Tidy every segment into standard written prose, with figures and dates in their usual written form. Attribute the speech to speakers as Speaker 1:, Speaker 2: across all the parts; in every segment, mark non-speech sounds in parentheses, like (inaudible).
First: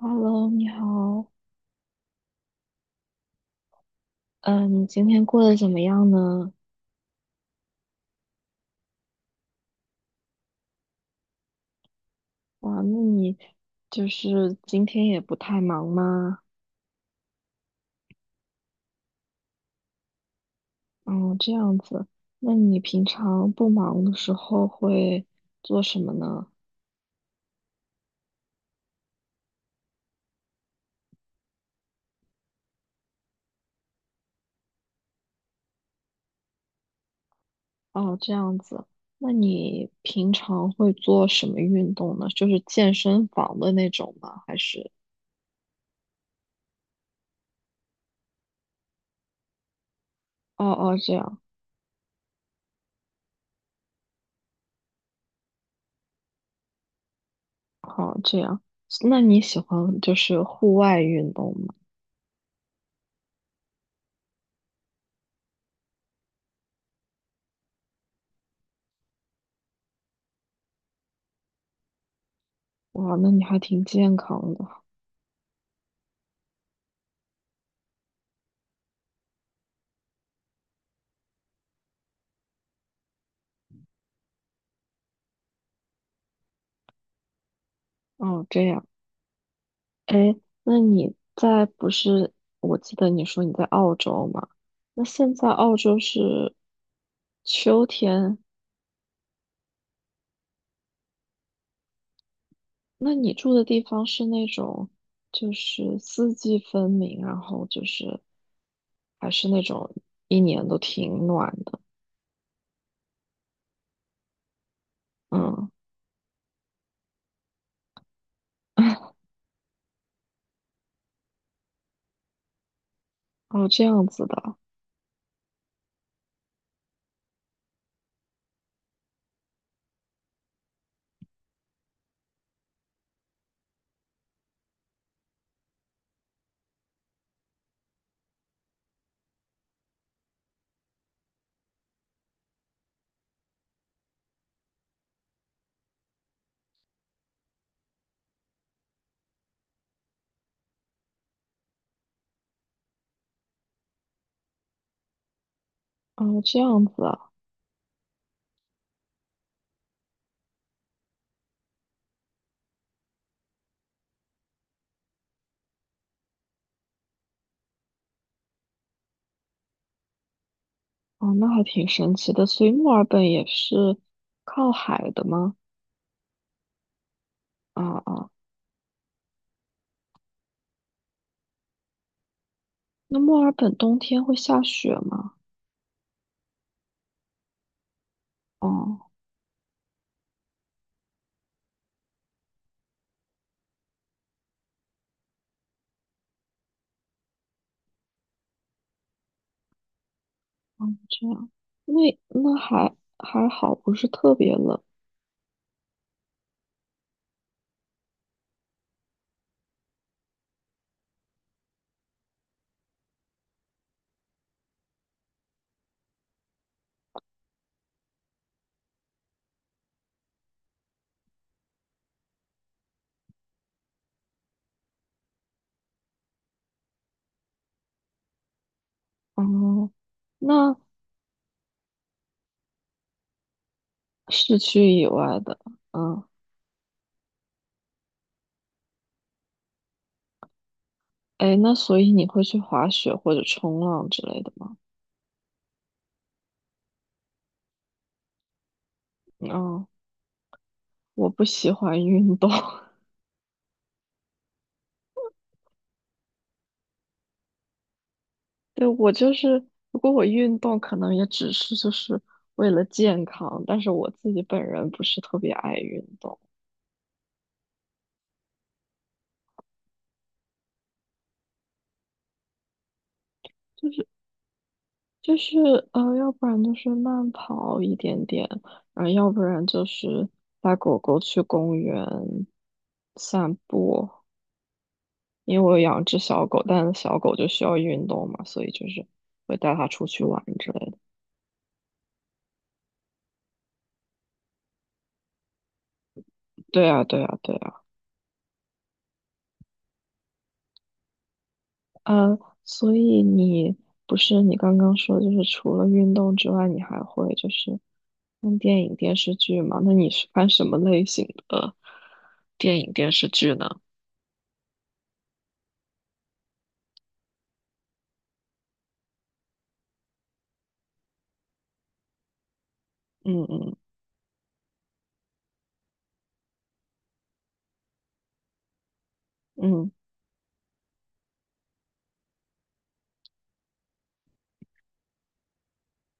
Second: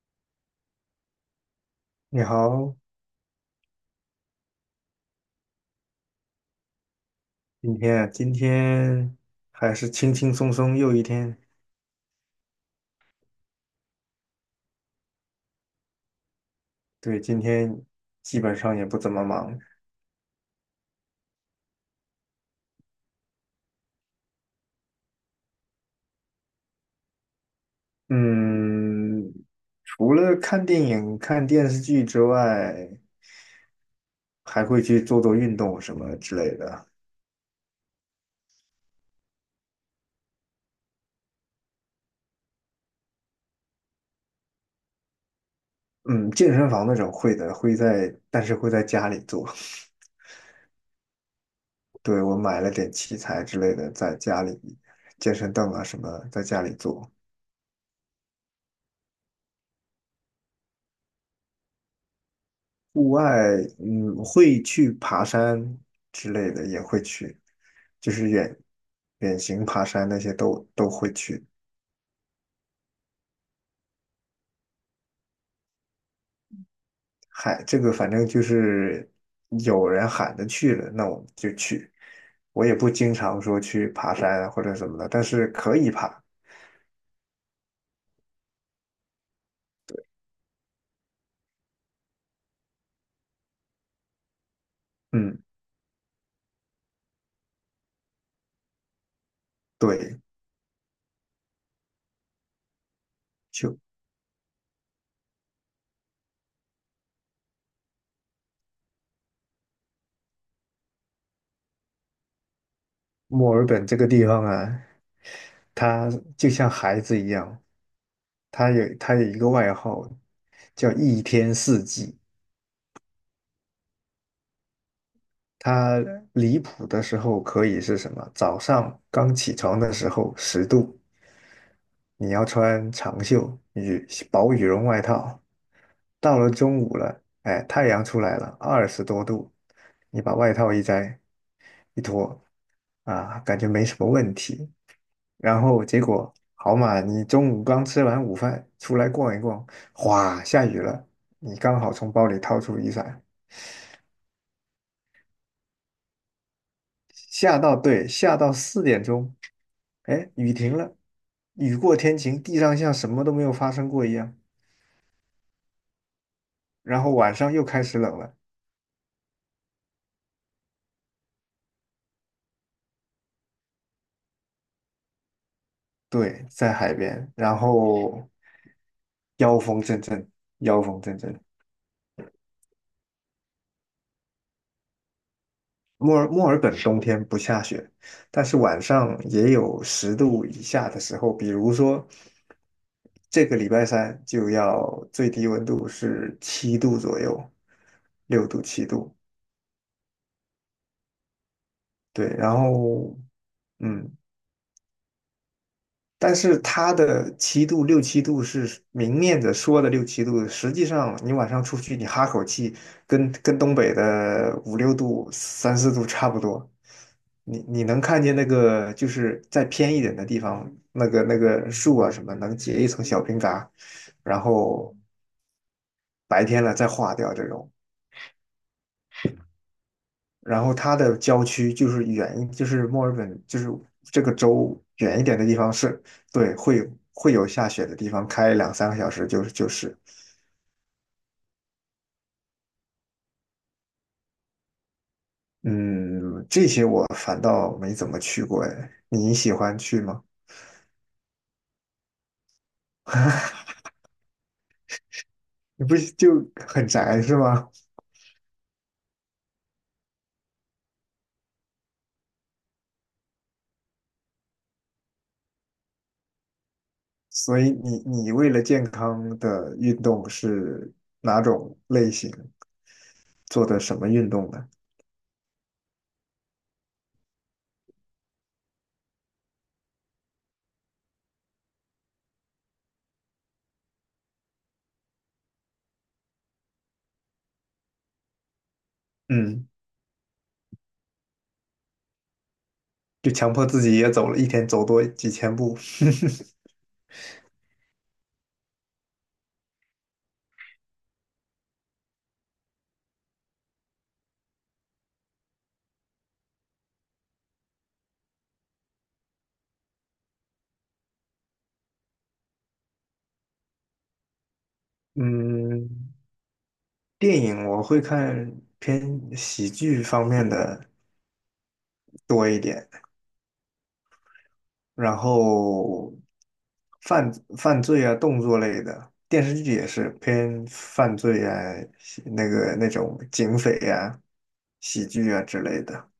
Speaker 1: Hello，你好，
Speaker 2: 你好，
Speaker 1: 嗯，你今天过得怎么样呢？
Speaker 2: 今天还是轻轻松松又一天。
Speaker 1: 哇，那你今天也不太忙吗？
Speaker 2: 对，今天基本上也不怎么忙。
Speaker 1: 哦，这样子，那你平常不忙的时候会做什么呢？
Speaker 2: 嗯，除了看电影、看电视剧之外，还会去做做运动什么之类的。
Speaker 1: 哦，这样子，那你平常会做什么运动呢？就是健身房的那种吗？还是？
Speaker 2: 嗯，健身房那种会的，会在，但是会在家里做。
Speaker 1: 哦哦，这样，
Speaker 2: 对，我买了点器材之类的，在家里健身凳啊什么，在家里做。
Speaker 1: 好，这样，那你喜欢户外运动吗？
Speaker 2: 户外，嗯，会去爬山之类的，也会去，就是远行爬山那些都会去。
Speaker 1: 哇，那你还挺健康的。
Speaker 2: 嗨，这个反正就是有人喊着去了，那我们就去。我也不经常说去爬山啊或者什么的，但是可以爬。
Speaker 1: 哦，这样。哎，那你在不是？我记得你说你在澳洲嘛？那现
Speaker 2: 嗯，
Speaker 1: 在澳洲是秋天，
Speaker 2: 对，
Speaker 1: 那你住的
Speaker 2: 就
Speaker 1: 地方是那种四季分明，然后还是那种一年都挺暖的，
Speaker 2: 墨尔本这个地方啊，
Speaker 1: 嗯，
Speaker 2: 它就像孩子一样，它有
Speaker 1: (laughs)
Speaker 2: 它有一个外号叫一天四季。
Speaker 1: 哦，这样子的，
Speaker 2: 它离谱的时候可以是什么？早上刚起床的时候十度，你要穿长袖薄羽绒外套。到了中午了，哎，太阳出来了，二十多度，你把外套一摘一脱，啊，感觉没什么问题。然后结果好嘛，你中午刚吃完午饭出来逛一逛，哗，下雨了，你刚好从包里掏出雨伞。
Speaker 1: 哦，这样子啊，
Speaker 2: 对，下到四点钟，哎，雨停了，雨过天晴，地上像什么都没有发生过一样。然后晚上又开始冷了，
Speaker 1: 哦，那还挺神奇的。所以墨尔本也是靠海的吗？
Speaker 2: 对，在海边，然
Speaker 1: 啊
Speaker 2: 后
Speaker 1: 啊，
Speaker 2: 妖风阵阵，妖风阵阵。
Speaker 1: 那墨尔本冬天会下雪吗？
Speaker 2: 墨尔本冬天不下雪，但是晚
Speaker 1: 哦。
Speaker 2: 上也有十度以下的时候，比如说这个礼拜三就要最低温度是七度左右，六度七度。
Speaker 1: 哦，这样，那
Speaker 2: 对，然
Speaker 1: 还
Speaker 2: 后
Speaker 1: 好，不是
Speaker 2: 嗯，
Speaker 1: 特别冷。
Speaker 2: 但是它的七度六七度是明面的说的六七度，实际上你晚上出去你哈口气，跟东北的五六度、三四度差不多。你能看见那个就是再偏一点的地方，那个树啊什么能结一层小冰嘎，然后白天了再化掉这种。
Speaker 1: 哦，
Speaker 2: 然后
Speaker 1: 那
Speaker 2: 它的郊区就是远，就是墨尔本，就是这个
Speaker 1: 市区
Speaker 2: 州
Speaker 1: 以
Speaker 2: 远一
Speaker 1: 外
Speaker 2: 点的地
Speaker 1: 的，
Speaker 2: 方是，
Speaker 1: 嗯，
Speaker 2: 对，会有下雪的地方，开两三个小时就是，
Speaker 1: 哎，那所以你会去滑雪或者冲浪之类的吗？
Speaker 2: 嗯，这些我反倒没怎么去过，哎，你喜欢
Speaker 1: 嗯，
Speaker 2: 去吗？
Speaker 1: 我不喜欢运动，(laughs)
Speaker 2: 你不是就很宅是吗？
Speaker 1: 对，我就是，如果我运动，可能也只是为了健康，但是我自己本人不是特别爱运动。
Speaker 2: 所以你为了健康的运动是哪种类型？做的什么运动呢？
Speaker 1: 就是要不然就是慢跑一点点，然后要不然就是带狗狗去公园散步。因为我有养只小狗，但是小狗就需要运动嘛，所以会
Speaker 2: 嗯，
Speaker 1: 带它出去玩之类的。
Speaker 2: 就强迫自己也走了一天，走多几千步。
Speaker 1: 对啊，对啊，对啊，呃，所以你不是你刚刚说，除了运动之外，你还会看电影、电视剧吗？那你是看什么类型的电影、电视剧呢？
Speaker 2: (laughs) 嗯，电影我会看偏喜剧方面的多一点，
Speaker 1: 嗯嗯
Speaker 2: 然后犯犯罪啊、动作类的电视剧也
Speaker 1: 嗯。
Speaker 2: 是偏犯罪啊、那个那种警匪啊、喜剧啊之类的。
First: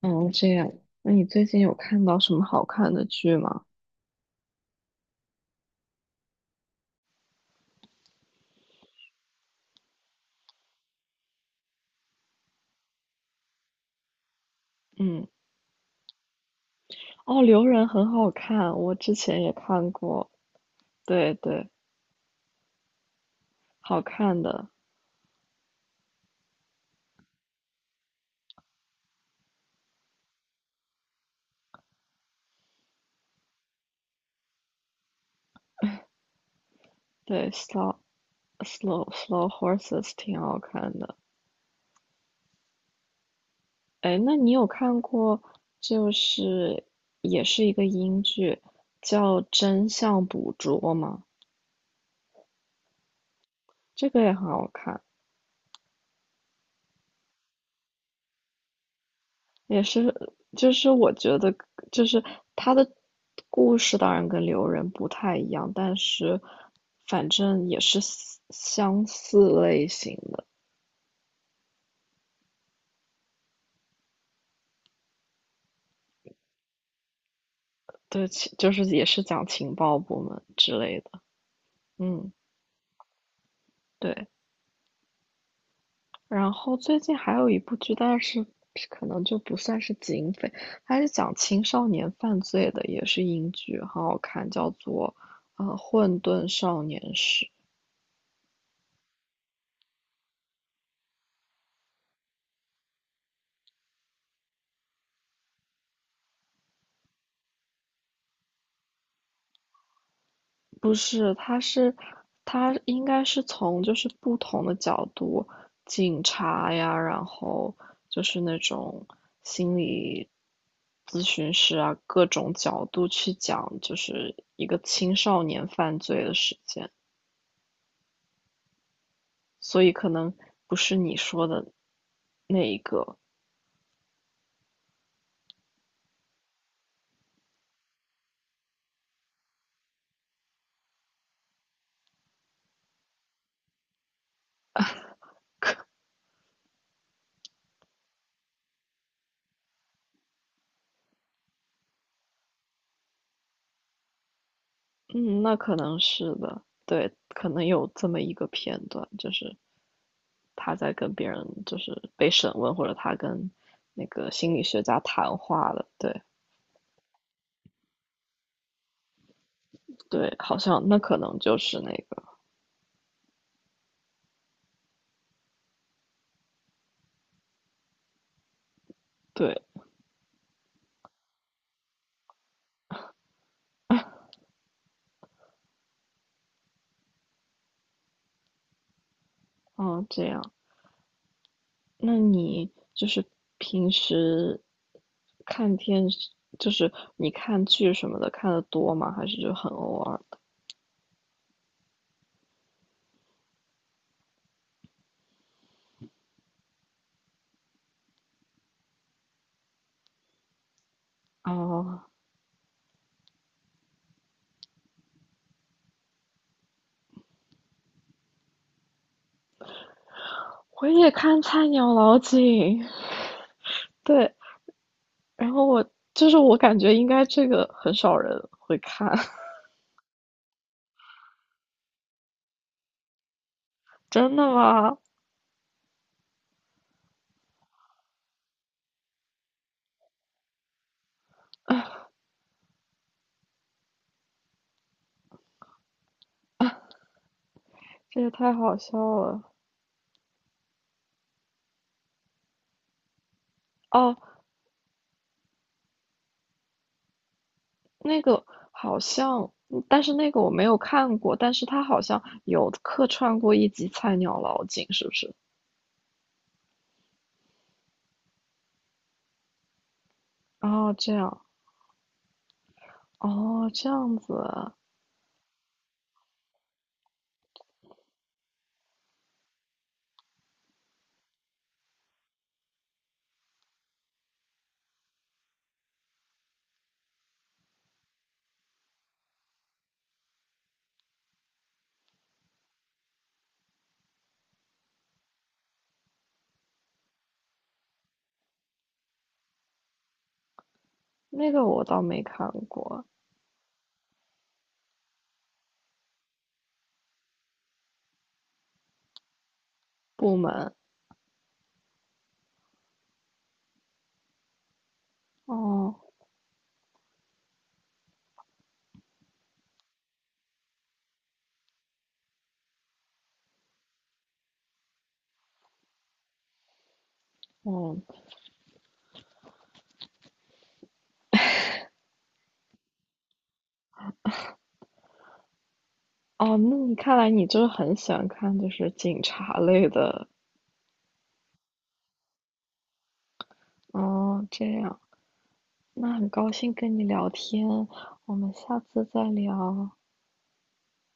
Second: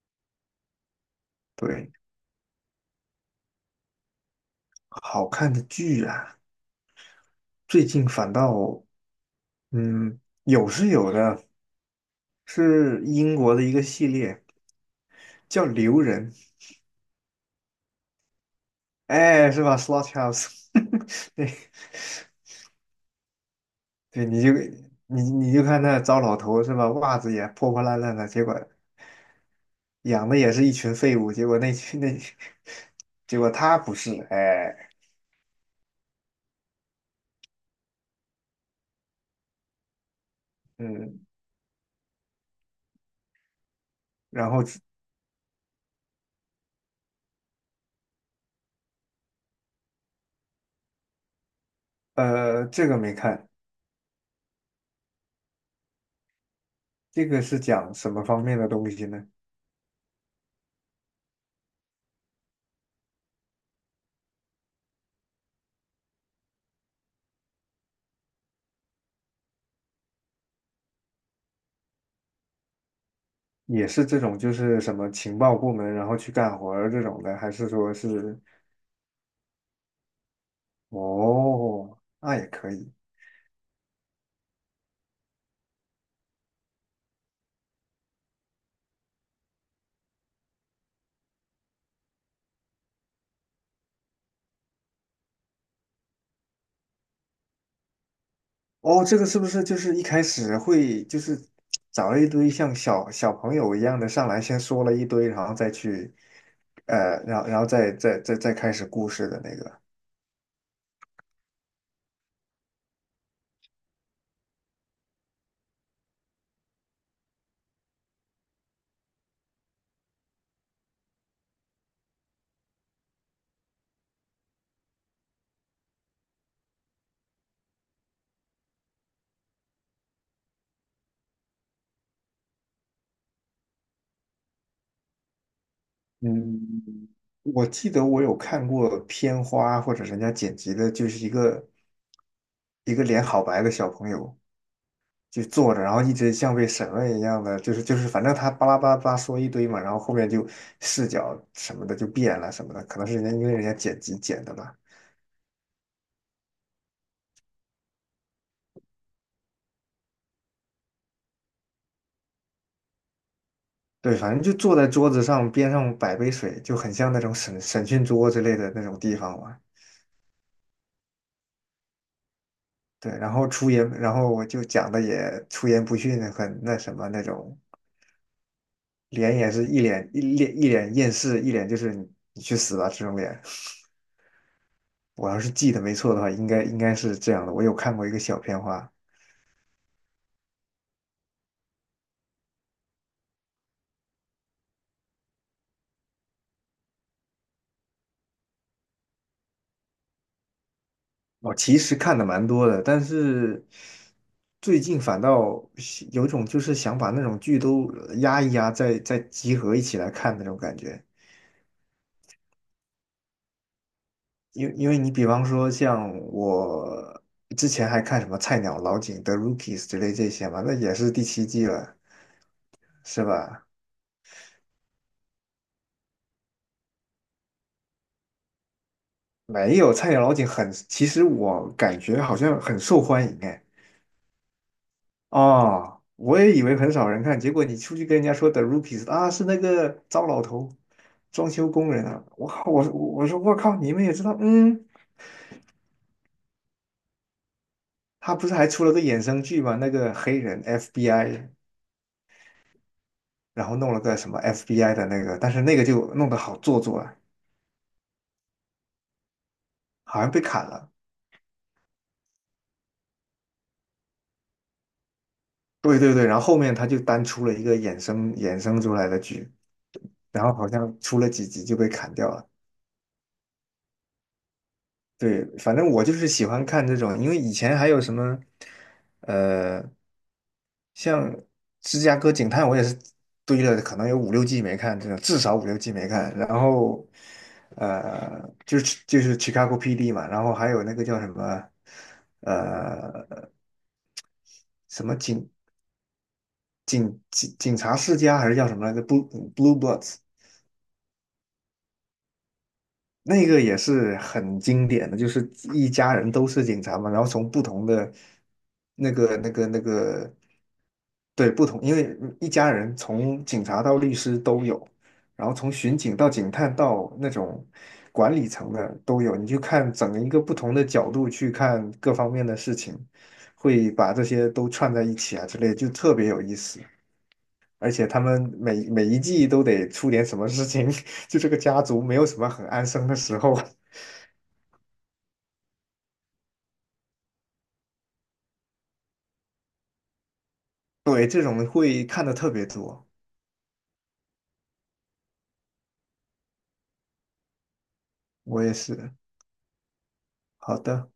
Speaker 1: 哦，这样。那你最近有
Speaker 2: 对，
Speaker 1: 看到什么好看的剧吗？
Speaker 2: 好看的剧啊，最近反倒嗯有是有的，是英国的一个系列
Speaker 1: 嗯，
Speaker 2: 叫《留人》，
Speaker 1: 哦，《留人》很好看，我之前
Speaker 2: 哎，
Speaker 1: 也
Speaker 2: 是吧
Speaker 1: 看
Speaker 2: s l o t h o
Speaker 1: 过。
Speaker 2: u s
Speaker 1: 对
Speaker 2: e (laughs)
Speaker 1: 对，好
Speaker 2: 对，你
Speaker 1: 看
Speaker 2: 就
Speaker 1: 的。
Speaker 2: 你你就看那糟老头是吧？袜子也破破烂烂的，结果养的也是一群废物，结果那群那，(laughs) 结果他不是，哎，
Speaker 1: 对，Slow Slow Horses 挺好看的。
Speaker 2: 嗯，
Speaker 1: 哎，那
Speaker 2: 然
Speaker 1: 你
Speaker 2: 后
Speaker 1: 有看过，就是也是一个英剧，叫《真相捕捉》吗？
Speaker 2: 呃，这个没看，
Speaker 1: 这个也很好看。
Speaker 2: 这个是讲什么方面的东西呢？
Speaker 1: 也是，就是我觉得，就是他的故事当然跟刘仁不太一样，但是反正也是相似类型的，
Speaker 2: 也是这种就是什么情报部门然后去干活儿这种的，还是说
Speaker 1: 对，
Speaker 2: 是
Speaker 1: 其就是也是讲情报部门之类的，
Speaker 2: 哦，
Speaker 1: 嗯，
Speaker 2: 那也可以。
Speaker 1: 对。然后最近还有一部剧，但是可能就不算是警匪，它是讲青少年犯罪的，也是英剧，很好看，叫做《混沌少年史》。
Speaker 2: 哦，这个是不是就是一开始会就是找了一堆像小朋友一样的上来，先说了一堆，然后再去，然后再开始故事的那个？
Speaker 1: 不是，他应该是从不同的角度，警察呀，然后就是那种心理咨询师啊，各种角度去讲，就是一个青少年犯罪的事件，所以可能不是你说的那一个，
Speaker 2: 嗯，我记得我有看过片花或者人家剪辑的，就是一个脸好白的小朋友就坐着，然后一直像被审问一样的，就是反正他巴拉巴拉巴拉说一堆嘛，然后后面就视角什么的就变了什么的，可能是人家因为人家剪辑剪的吧。
Speaker 1: 嗯，那可能是的，对，可能有这么一个片段，就是他在跟别人被审问，或者他跟那
Speaker 2: 对，
Speaker 1: 个
Speaker 2: 反正就
Speaker 1: 心理
Speaker 2: 坐
Speaker 1: 学
Speaker 2: 在
Speaker 1: 家
Speaker 2: 桌子
Speaker 1: 谈
Speaker 2: 上，
Speaker 1: 话
Speaker 2: 边
Speaker 1: 了。
Speaker 2: 上摆
Speaker 1: 对
Speaker 2: 杯水，就很像那种审讯桌之类的那种地方嘛。
Speaker 1: 对，好像那可能就是那个
Speaker 2: 对，然后出言，然后我就讲的也出言不逊，很那什么那种，脸也
Speaker 1: 对，
Speaker 2: 是一脸厌世，一脸就是你去死吧这种脸。我要是记得没错的话，应该是这样的。我有看过一个小片花，
Speaker 1: 嗯，这样。那你平时看电视，你看剧什么的看的多吗？还是就很偶尔的？
Speaker 2: 我其实看的蛮多的，但是最近反倒有一种就是想把那种剧都压一压，再集合一起来看那种感觉。
Speaker 1: 哦，
Speaker 2: 因为你比方说像我之前还看什么菜鸟老井的 Rookies 之类这些嘛，那
Speaker 1: 我
Speaker 2: 也
Speaker 1: 也
Speaker 2: 是第
Speaker 1: 看
Speaker 2: 七
Speaker 1: 菜
Speaker 2: 季
Speaker 1: 鸟
Speaker 2: 了，
Speaker 1: 老警，
Speaker 2: 是吧？
Speaker 1: (laughs) 对，然后我就是我感觉应该这个很少人会看，(laughs)
Speaker 2: 没有菜鸟老井很，其实我感觉好像很受欢迎哎。
Speaker 1: 真的吗？
Speaker 2: 哦，我也以为很少人看，结果你出去跟人家说的 Rookies 啊，是那个糟老头，装修工人啊！我靠，我说我靠，你们也知道，
Speaker 1: 这也
Speaker 2: 他不
Speaker 1: 太
Speaker 2: 是还
Speaker 1: 好
Speaker 2: 出了
Speaker 1: 笑
Speaker 2: 个衍生
Speaker 1: 了。
Speaker 2: 剧嘛，那个黑人 FBI。然后弄了
Speaker 1: 哦，
Speaker 2: 个什么 FBI 的那个，但是那个就弄得好做作，啊。
Speaker 1: 那个好像，嗯但是
Speaker 2: 好
Speaker 1: 那
Speaker 2: 像
Speaker 1: 个
Speaker 2: 被
Speaker 1: 我没
Speaker 2: 砍
Speaker 1: 有
Speaker 2: 了。
Speaker 1: 看过，但是他好像有客串过一集《菜鸟老警》，是不是？
Speaker 2: 对对对，然后后面他就单出了一个衍生出来的剧，然后好
Speaker 1: 哦，
Speaker 2: 像
Speaker 1: 这
Speaker 2: 出了
Speaker 1: 样，
Speaker 2: 几集就被砍掉了。
Speaker 1: 哦，这样子啊
Speaker 2: 对，反正我就是喜欢看这种，因为以前还有什么，呃，像《芝加哥警探》，我也是堆了可能有五六季没看，这种至少五六季没看。然后，就是 Chicago PD 嘛，然后还有那个叫什么，呃，什么警察世家还是叫什么来着？Blue Blods
Speaker 1: 那个我倒没看过。
Speaker 2: 那个也是很经典的，就是一家人都是警察嘛，然后从不同的那个，
Speaker 1: 部门，
Speaker 2: 对，不同，因为一家人从警察到律师都有，然后从
Speaker 1: 哦，
Speaker 2: 巡警到警探到那种管理层的都有，你就看整一个不同的角度去看各方面的事情，会把这些都串在一起啊之类的，就特别有意思。而
Speaker 1: 哦，
Speaker 2: 且他们每一季都得出点什么事情，(laughs) 就这个家族没有什么很安生的时候。
Speaker 1: 哦，那你看来你就是很喜欢看警察类的，
Speaker 2: 对，这种会看的特别多，
Speaker 1: 哦，这样，那很高兴跟你聊天，我们
Speaker 2: 我也
Speaker 1: 下次
Speaker 2: 是。
Speaker 1: 再聊。
Speaker 2: 好的。